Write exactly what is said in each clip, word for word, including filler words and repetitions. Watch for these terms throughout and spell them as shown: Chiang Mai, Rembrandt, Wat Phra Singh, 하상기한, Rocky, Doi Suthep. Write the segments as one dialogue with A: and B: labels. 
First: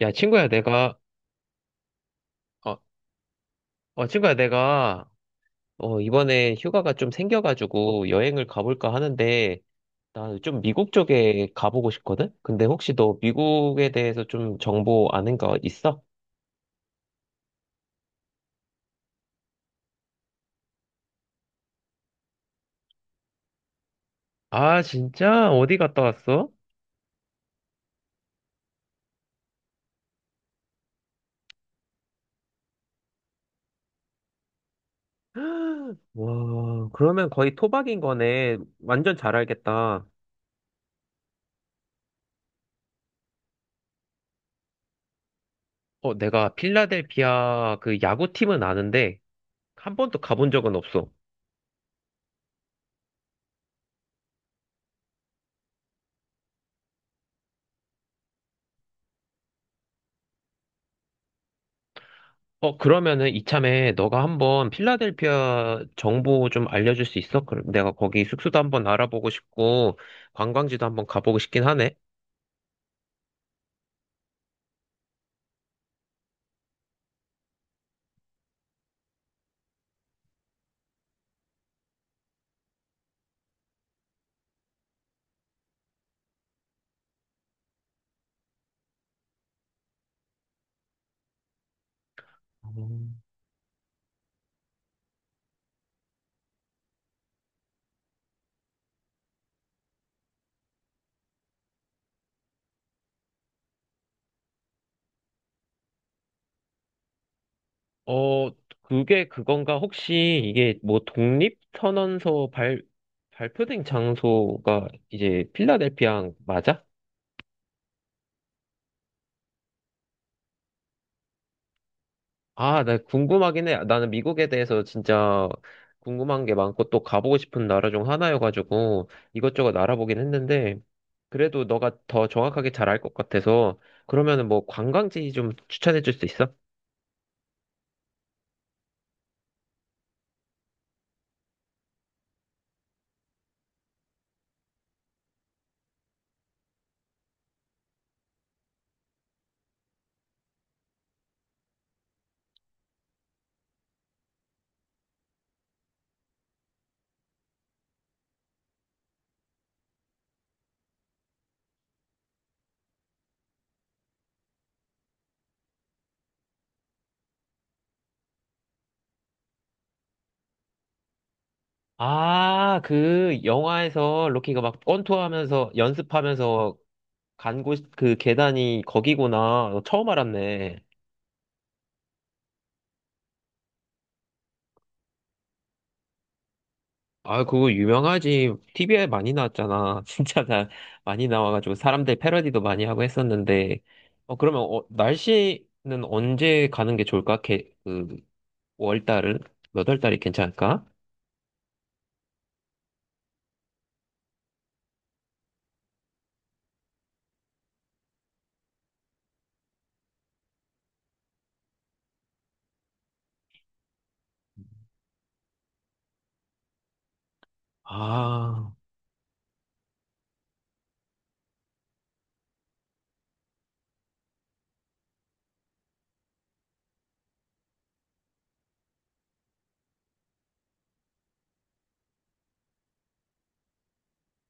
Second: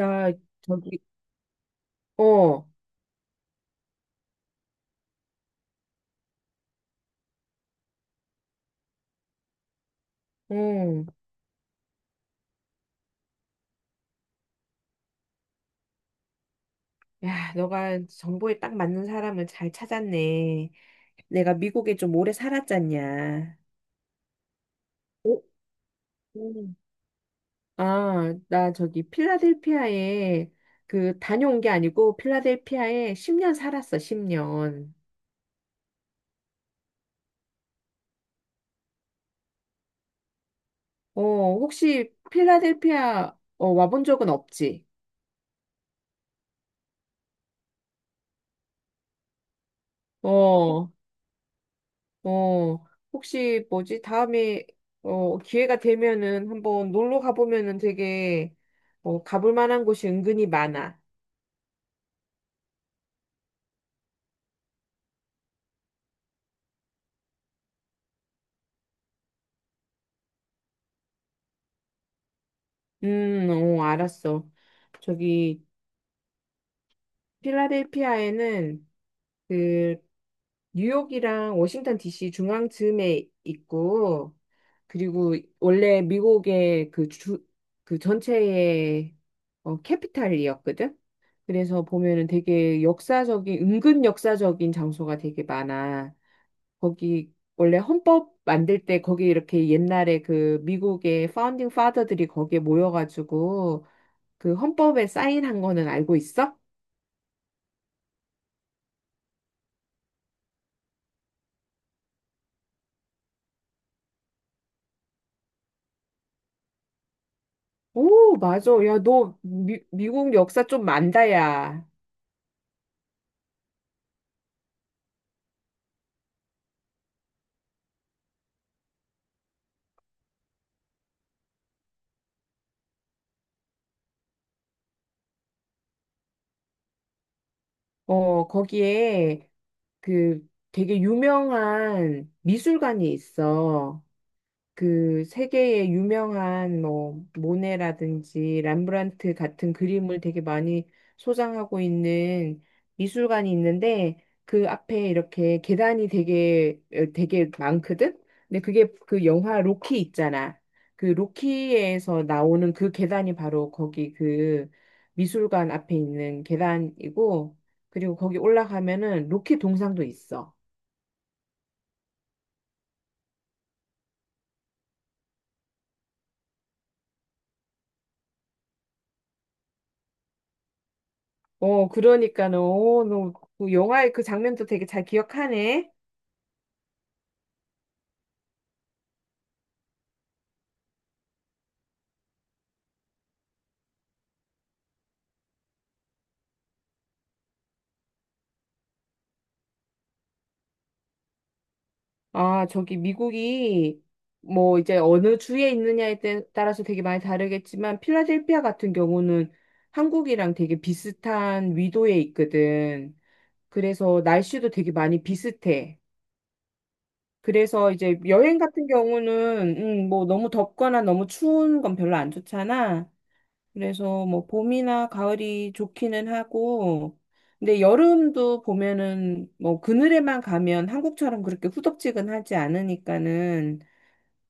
A: 야, 친구야, 내가,
B: 저기. 어,
A: 어, 어, 친구야, 내가, 어, 이번에 휴가가 좀 생겨가지고 여행을 가볼까 하는데, 나 좀 미국
B: 응.
A: 쪽에 가보고 싶거든? 근데 혹시 너 미국에 대해서 좀 정보 아는 거 있어?
B: 야, 너가 정보에 딱 맞는 사람을 잘 찾았네. 내가 미국에 좀 오래 살았잖냐.
A: 아,
B: 어?
A: 진짜? 어디 갔다 왔어?
B: 음. 아, 나 저기 필라델피아에 그 다녀온 게 아니고 필라델피아에 십 년 살았어, 십 년.
A: 와, 그러면 거의 토박인 거네. 완전 잘 알겠다.
B: 어, 혹시 필라델피아 어, 와본 적은 없지?
A: 어, 내가 필라델피아 그 야구팀은 아는데, 한 번도 가본 적은
B: 어.
A: 없어.
B: 어, 혹시 뭐지? 다음에 어, 기회가 되면은 한번 놀러 가보면은 되게 어, 가볼 만한 곳이 은근히 많아.
A: 어, 그러면은 이참에 너가 한번 필라델피아 정보 좀 알려줄 수 있어? 그럼 내가 거기 숙소도 한번 알아보고 싶고, 관광지도 한번 가보고 싶긴 하네.
B: 음, 어, 알았어. 저기 필라델피아에는 그 뉴욕이랑 워싱턴 디씨 중앙쯤에 있고, 그리고 원래 미국의 그 주, 그 전체의 어, 캐피탈이었거든. 그래서 보면은 되게
A: 음.
B: 역사적인, 은근 역사적인 장소가 되게 많아. 거기 원래 헌법 만들 때 거기 이렇게 옛날에 그 미국의 파운딩 파더들이 거기에 모여가지고 그 헌법에 사인한 거는 알고 있어?
A: 어, 그게 그건가? 혹시 이게 뭐 독립선언서 발, 발표된 장소가 이제 필라델피아 맞아?
B: 오, 맞아. 야, 너 미, 미국 역사 좀 만다, 야.
A: 아, 나 궁금하긴 해. 나는 미국에 대해서 진짜 궁금한 게 많고 또 가보고 싶은 나라 중 하나여가지고 이것저것 알아보긴 했는데, 그래도 너가 더 정확하게 잘 알 것 같아서 그러면은 뭐 관광지 좀 추천해 줄 수 있어?
B: 어, 거기에 그 되게 유명한 미술관이 있어. 그 세계의 유명한 뭐 모네라든지 람브란트 같은 그림을 되게 많이 소장하고 있는 미술관이 있는데 그 앞에 이렇게 계단이 되게 어, 되게 많거든. 근데 그게 그 영화 로키 있잖아. 그 로키에서 나오는 그 계단이 바로 거기 그 미술관 앞에 있는 계단이고, 그리고 거기 올라가면은 로키 동상도 있어.
A: 아, 그 영화에서 로키가 막 권투하면서 연습하면서 간 곳 그 계단이 거기구나. 너 처음 알았네.
B: 어, 그러니까는, 어, 너, 그 영화의 그 장면도 되게 잘 기억하네.
A: 아, 그거 유명하지. 티브이에 많이 나왔잖아. 진짜 다 많이 나와가지고 사람들 패러디도 많이 하고 했었는데. 어, 그러면 어, 날씨는 언제 가는 게 좋을까? 개, 그, 월달은? 몇 월 달이 괜찮을까?
B: 아, 저기 미국이 뭐 이제 어느 주에 있느냐에 따- 따라서 되게 많이 다르겠지만, 필라델피아 같은 경우는 한국이랑 되게 비슷한 위도에 있거든. 그래서 날씨도 되게 많이 비슷해. 그래서 이제 여행
A: 아,
B: 같은 경우는, 음, 뭐 너무 덥거나 너무 추운 건 별로 안 좋잖아. 그래서 뭐 봄이나 가을이 좋기는 하고, 근데 여름도 보면은 뭐 그늘에만 가면 한국처럼 그렇게 후덥지근하지 않으니까는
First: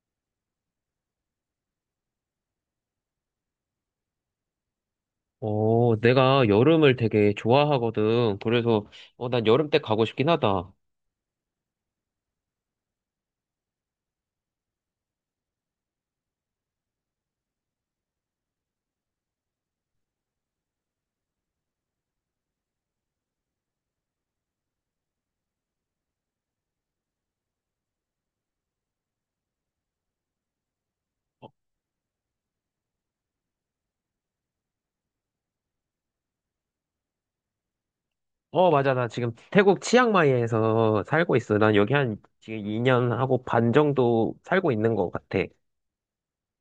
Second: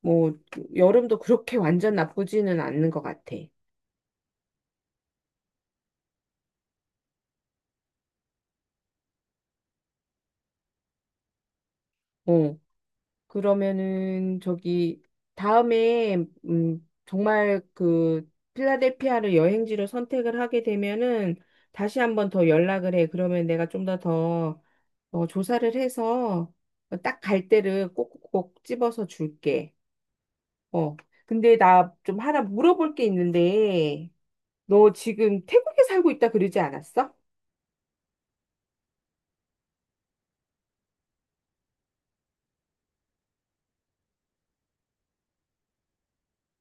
B: 뭐 여름도 그렇게 완전 나쁘지는 않는 것 같아.
A: 어, 내가 여름을 되게 좋아하거든. 그래서, 어, 난 여름 때 가고 싶긴 하다.
B: 어, 그러면은 저기 다음에 음 정말 그 필라델피아를 여행지로 선택을 하게 되면은 다시 한번 더 연락을 해. 그러면 내가 좀 더더 어, 조사를 해서 딱 갈 때를 꼭꼭 집어서 줄게. 어. 근데 나 좀 하나 물어볼 게 있는데, 너 지금 태국에 살고 있다 그러지 않았어?
A: 어, 맞아. 나 지금 태국 치앙마이에서 살고 있어. 난 여기 한 지금 이 년 하고 반 정도 살고 있는 것 같아.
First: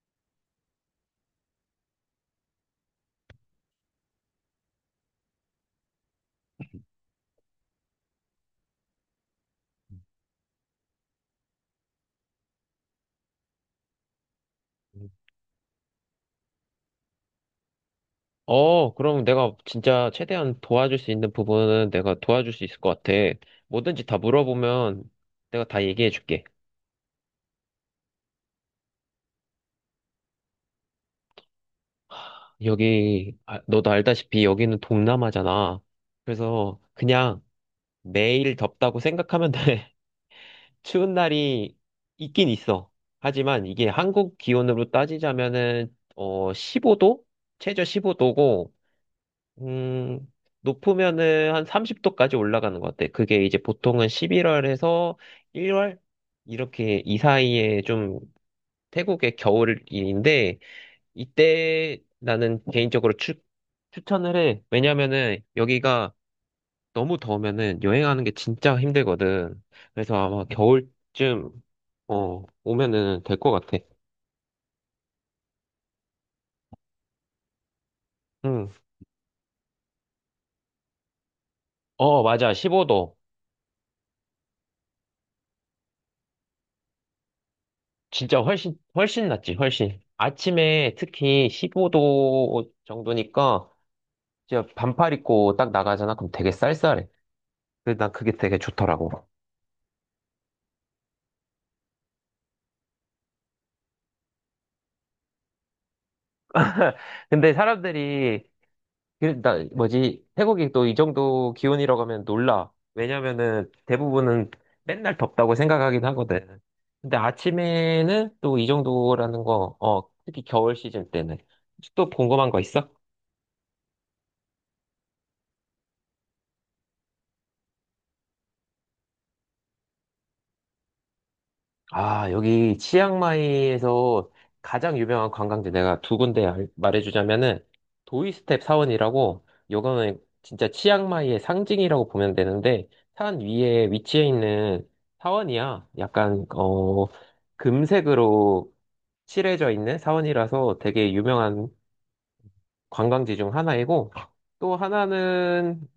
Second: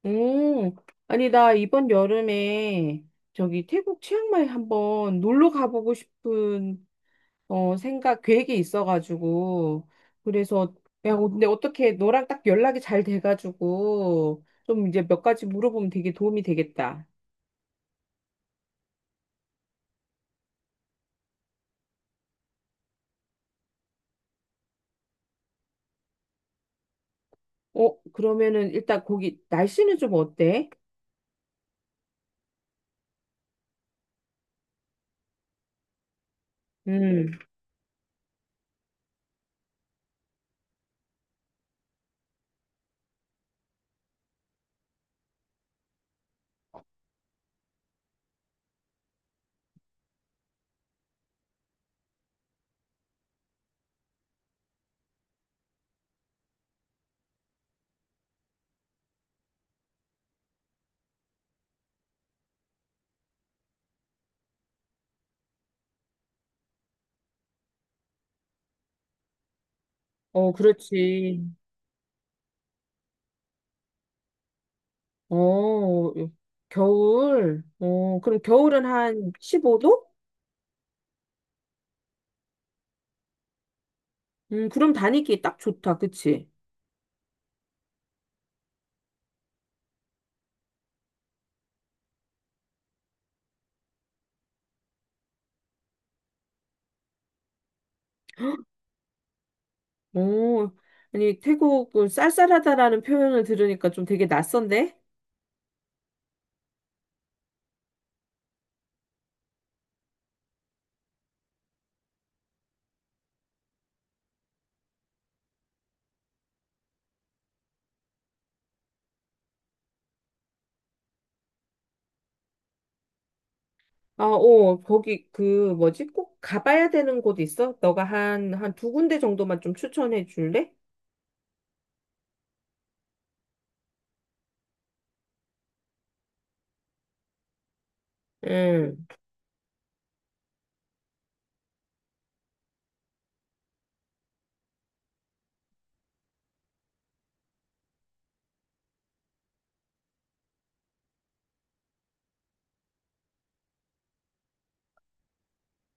B: 음. 아니, 나 이번 여름에 저기 태국 치앙마이 한번 놀러 가보고 싶은 어, 생각, 계획이 있어가지고. 그래서, 야, 근데 어떻게 너랑 딱 연락이 잘 돼가지고 좀 이제 몇 가지 물어보면 되게 도움이 되겠다.
A: 어, 그럼 내가 진짜 최대한 도와줄 수 있는 부분은 내가 도와줄 수 있을 것 같아. 뭐든지 다 물어보면 내가 다 얘기해 줄게.
B: 어, 그러면은 일단 거기 날씨는 좀 어때?
A: 여기, 아, 너도 알다시피 여기는 동남아잖아. 그래서
B: 음,
A: 그냥 매일 덥다고 생각하면 돼. 추운 날이 있긴 있어. 하지만 이게 한국 기온으로 따지자면은, 어, 십오 도? 최저 십오 도고, 음, 높으면은 한 삼십 도까지 올라가는 것 같아. 그게 이제 보통은 십일 월에서 일 월? 이렇게 이 사이에 좀 태국의 겨울인데, 이때 나는 개인적으로 추, 추천을 해. 왜냐면은 여기가 너무 더우면은 여행하는 게 진짜 힘들거든. 그래서 아마
B: 어, 그렇지.
A: 겨울쯤, 어, 오면은 될 것 같아.
B: 어, 겨울. 어, 그럼
A: 응.
B: 겨울은 한 십오 도?
A: 어, 맞아. 십오 도.
B: 음, 그럼 다니기 딱 좋다. 그치?
A: 진짜 훨씬, 훨씬 낫지, 훨씬. 아침에 특히 십오 도 정도니까 진짜 반팔 입고 딱 나가잖아. 그럼 되게 쌀쌀해. 그래서 난 그게 되게 좋더라고.
B: 어, 아니, 태국 그 쌀쌀하다라는 표현을 들으니까 좀 되게 낯선데?
A: 근데 사람들이, 그, 나, 뭐지, 태국이 또 이 정도 기온이라고 하면 놀라. 왜냐면은 대부분은 맨날 덥다고 생각하긴 하거든. 근데 아침에는 또 이 정도라는 거, 어, 특히 겨울 시즌 때는. 혹시 또 궁금한 거 있어?
B: 아, 어, 거기 그 뭐지? 꼭 가봐야 되는 곳 있어? 너가 한, 한 두 군데 정도만 좀 추천해 줄래?
A: 아, 여기 치앙마이에서 가장 유명한 관광지 내가 두 군데 알- 말해주자면은, 도이스텝
B: 응.
A: 사원이라고, 요거는 진짜 치앙마이의 상징이라고 보면 되는데, 산 위에 위치해 있는 사원이야. 약간 어 금색으로 칠해져 있는 사원이라서 되게 유명한 관광지 중 하나이고, 또 하나는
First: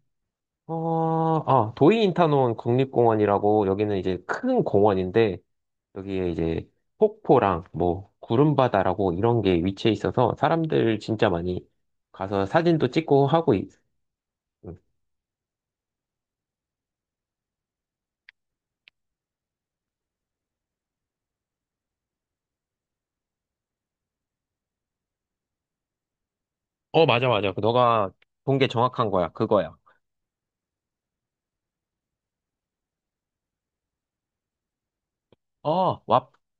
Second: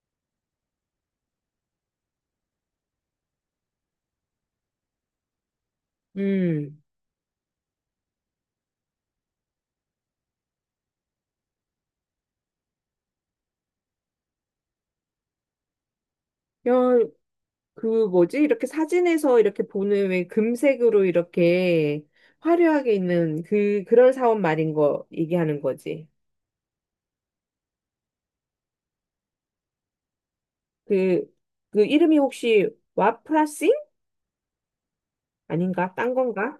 A: 어, 아, 도이인타논 국립공원이라고, 여기는 이제 큰 공원인데,
B: 음.
A: 여기에 이제
B: 음.
A: 폭포랑 뭐 구름바다라고 이런 게 위치해 있어서 사람들 진짜 많이 가서 사진도 찍고 하고 있... 응.
B: 야, 그 뭐지? 이렇게 사진에서 이렇게 보는 왜 금색으로 이렇게 화려하게 있는 그 그런 사원 말인 거 얘기하는 거지.
A: 어, 맞아, 맞아. 그 너가 본 게 정확한 거야. 그거야.
B: 그 그 이름이 혹시 와프라싱 아닌가?
A: 어,
B: 딴
A: 와,
B: 건가?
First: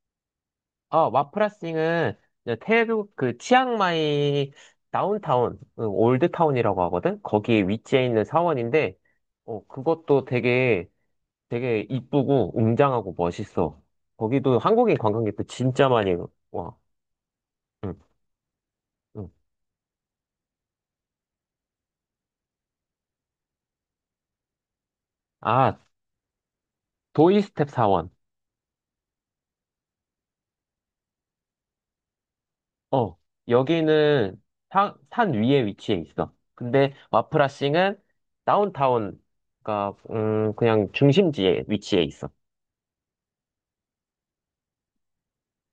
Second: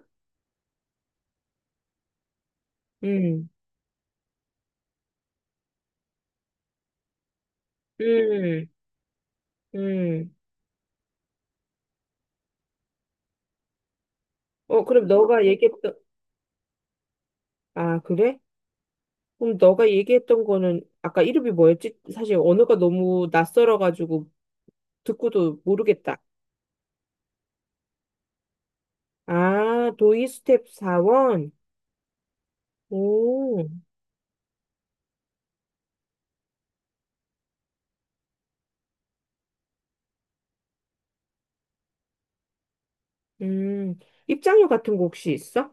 A: 아, 와프라싱은 이제 태국 그
B: 음.
A: 치앙마이 다운타운, 응, 올드타운이라고 하거든? 거기에 위치해 있는
B: 음.
A: 사원인데, 어, 그것도
B: 음.
A: 되게, 되게 이쁘고 웅장하고 멋있어. 거기도
B: 어,
A: 한국인
B: 그럼 너가
A: 관광객도 진짜
B: 얘기했던.
A: 많이 와. 응,
B: 아, 그래?
A: 응.
B: 그럼 너가 얘기했던 거는 아까 이름이 뭐였지? 사실 언어가 너무 낯설어 가지고 듣고도
A: 아,
B: 모르겠다.
A: 도이스텝 사원.
B: 아, 도이 스텝 사원.
A: 어,
B: 오.
A: 여기는 사- 산 위에 위치해 있어. 근데 와프라싱은 다운타운, 그러니까 음, 그냥 중심지에 위치해 있어.
B: 음, 입장료 같은 거 혹시 있어?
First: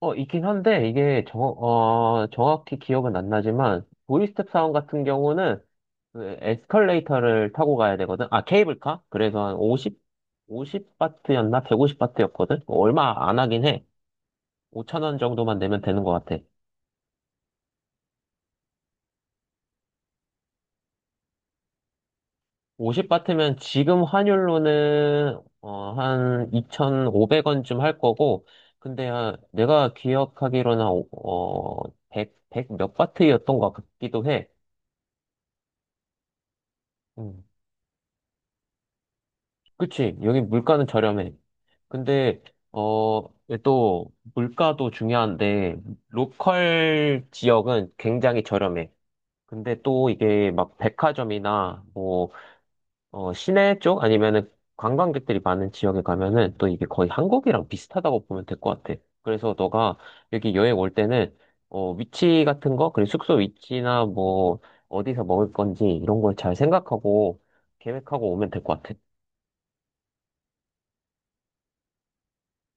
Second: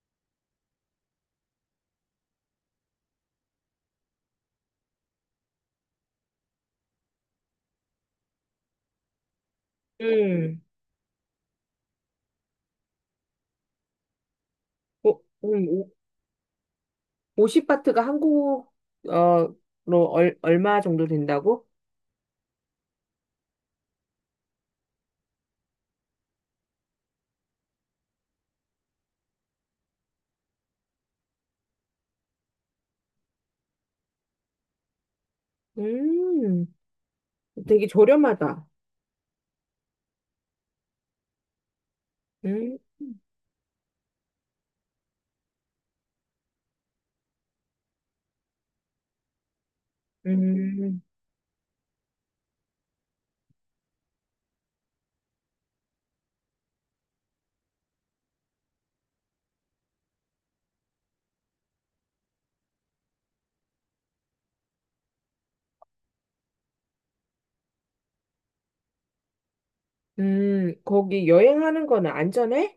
A: 어, 있긴 한데, 이게 정, 어, 정확히 기억은 안 나지만, 도이스텝 사원 같은 경우는 그 에스컬레이터를 타고 가야 되거든. 아, 케이블카? 그래서 한 오십,
B: 음.
A: 오십 바트였나 백오십 바트였거든? 얼마 안 하긴 해. 오천 원
B: 오.
A: 정도만
B: 음.
A: 내면
B: 오-.
A: 되는 것 같아.
B: 오십 바트가 한국, 어, 로 얼, 얼마 정도 된다고?
A: 오십 바트면 지금 환율로는 어, 한 이천오백 원쯤 할 거고, 근데 아, 내가 기억하기로는 어, 백, 몇 바트였던 것 같기도 해.
B: 음,
A: 음,
B: 되게 저렴하다.
A: 그치. 여기 물가는 저렴해. 근데
B: 음,
A: 어, 이게 또 물가도 중요한데 로컬 지역은 굉장히 저렴해. 근데 또 이게 막
B: 음,
A: 백화점이나 뭐 어, 시내 쪽 아니면은 관광객들이 많은 지역에 가면은 또 이게 거의 한국이랑 비슷하다고 보면 될 것 같아. 그래서 너가 여기 여행 올 때는 어, 위치 같은 거, 그리고 숙소 위치나 뭐 어디서 먹을 건지 이런 걸 잘 생각하고 계획하고 오면 될 것 같아.
B: 음, 거기 여행하는 거는 안전해?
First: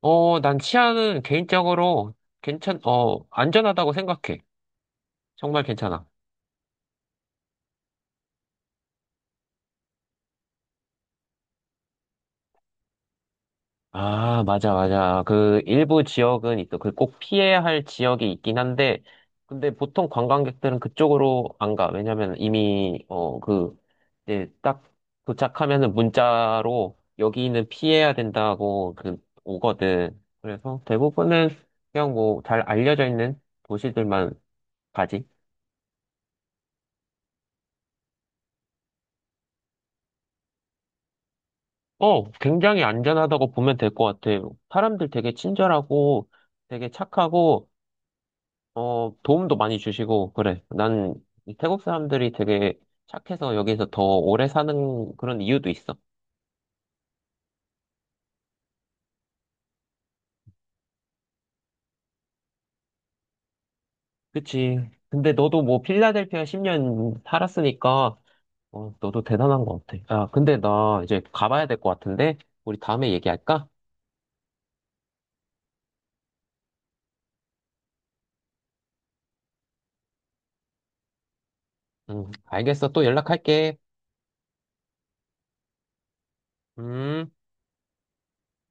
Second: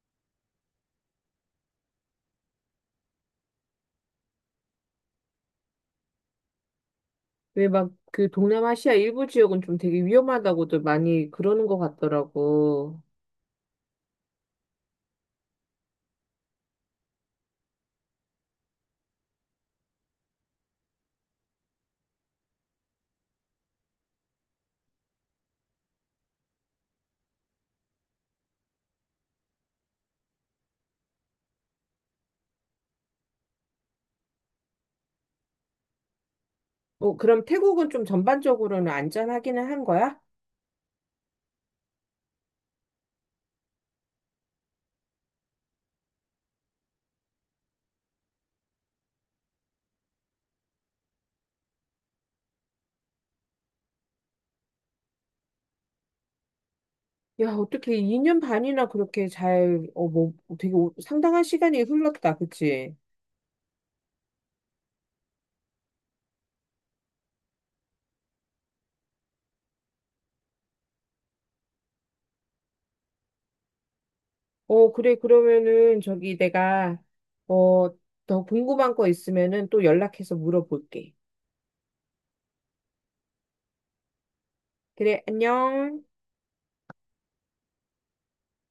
A: 어, 난 치안은 개인적으로 괜찮, 어, 안전하다고 생각해. 정말 괜찮아.
B: 왜 막 그 동남아시아 일부 지역은 좀 되게 위험하다고도 많이 그러는 것 같더라고.
A: 아, 맞아, 맞아. 그, 일부 지역은 있어. 그 꼭 피해야 할 지역이 있긴 한데, 근데 보통 관광객들은 그쪽으로 안 가. 왜냐면 이미, 어, 그, 이제 딱 도착하면은 문자로 여기는 피해야 된다고 그, 오거든. 그래서 대부분은 그냥 뭐 잘 알려져 있는 도시들만 가지.
B: 어, 그럼 태국은 좀 전반적으로는 안전하기는 한 거야?
A: 어, 굉장히 안전하다고 보면 될 것 같아. 사람들 되게 친절하고 되게 착하고, 어, 도움도 많이 주시고, 그래. 난이 태국 사람들이 되게 착해서 여기서 더 오래 사는 그런 이유도 있어.
B: 야, 어떻게 이 년 반이나 그렇게 잘, 어, 뭐, 되게 오- 상당한 시간이 흘렀다, 그치?
A: 그치. 근데 너도 뭐 필라델피아 십 년 살았으니까, 어, 너도 대단한 것 같아. 야, 근데 나 이제 가봐야 될 것 같은데, 우리 다음에 얘기할까?
B: 어, 그래, 그러면은 저기 내가, 어, 더 궁금한 거 있으면은 또 연락해서 물어볼게.
A: 응, 알겠어. 또 연락할게.
B: 그래, 안녕.
A: 음.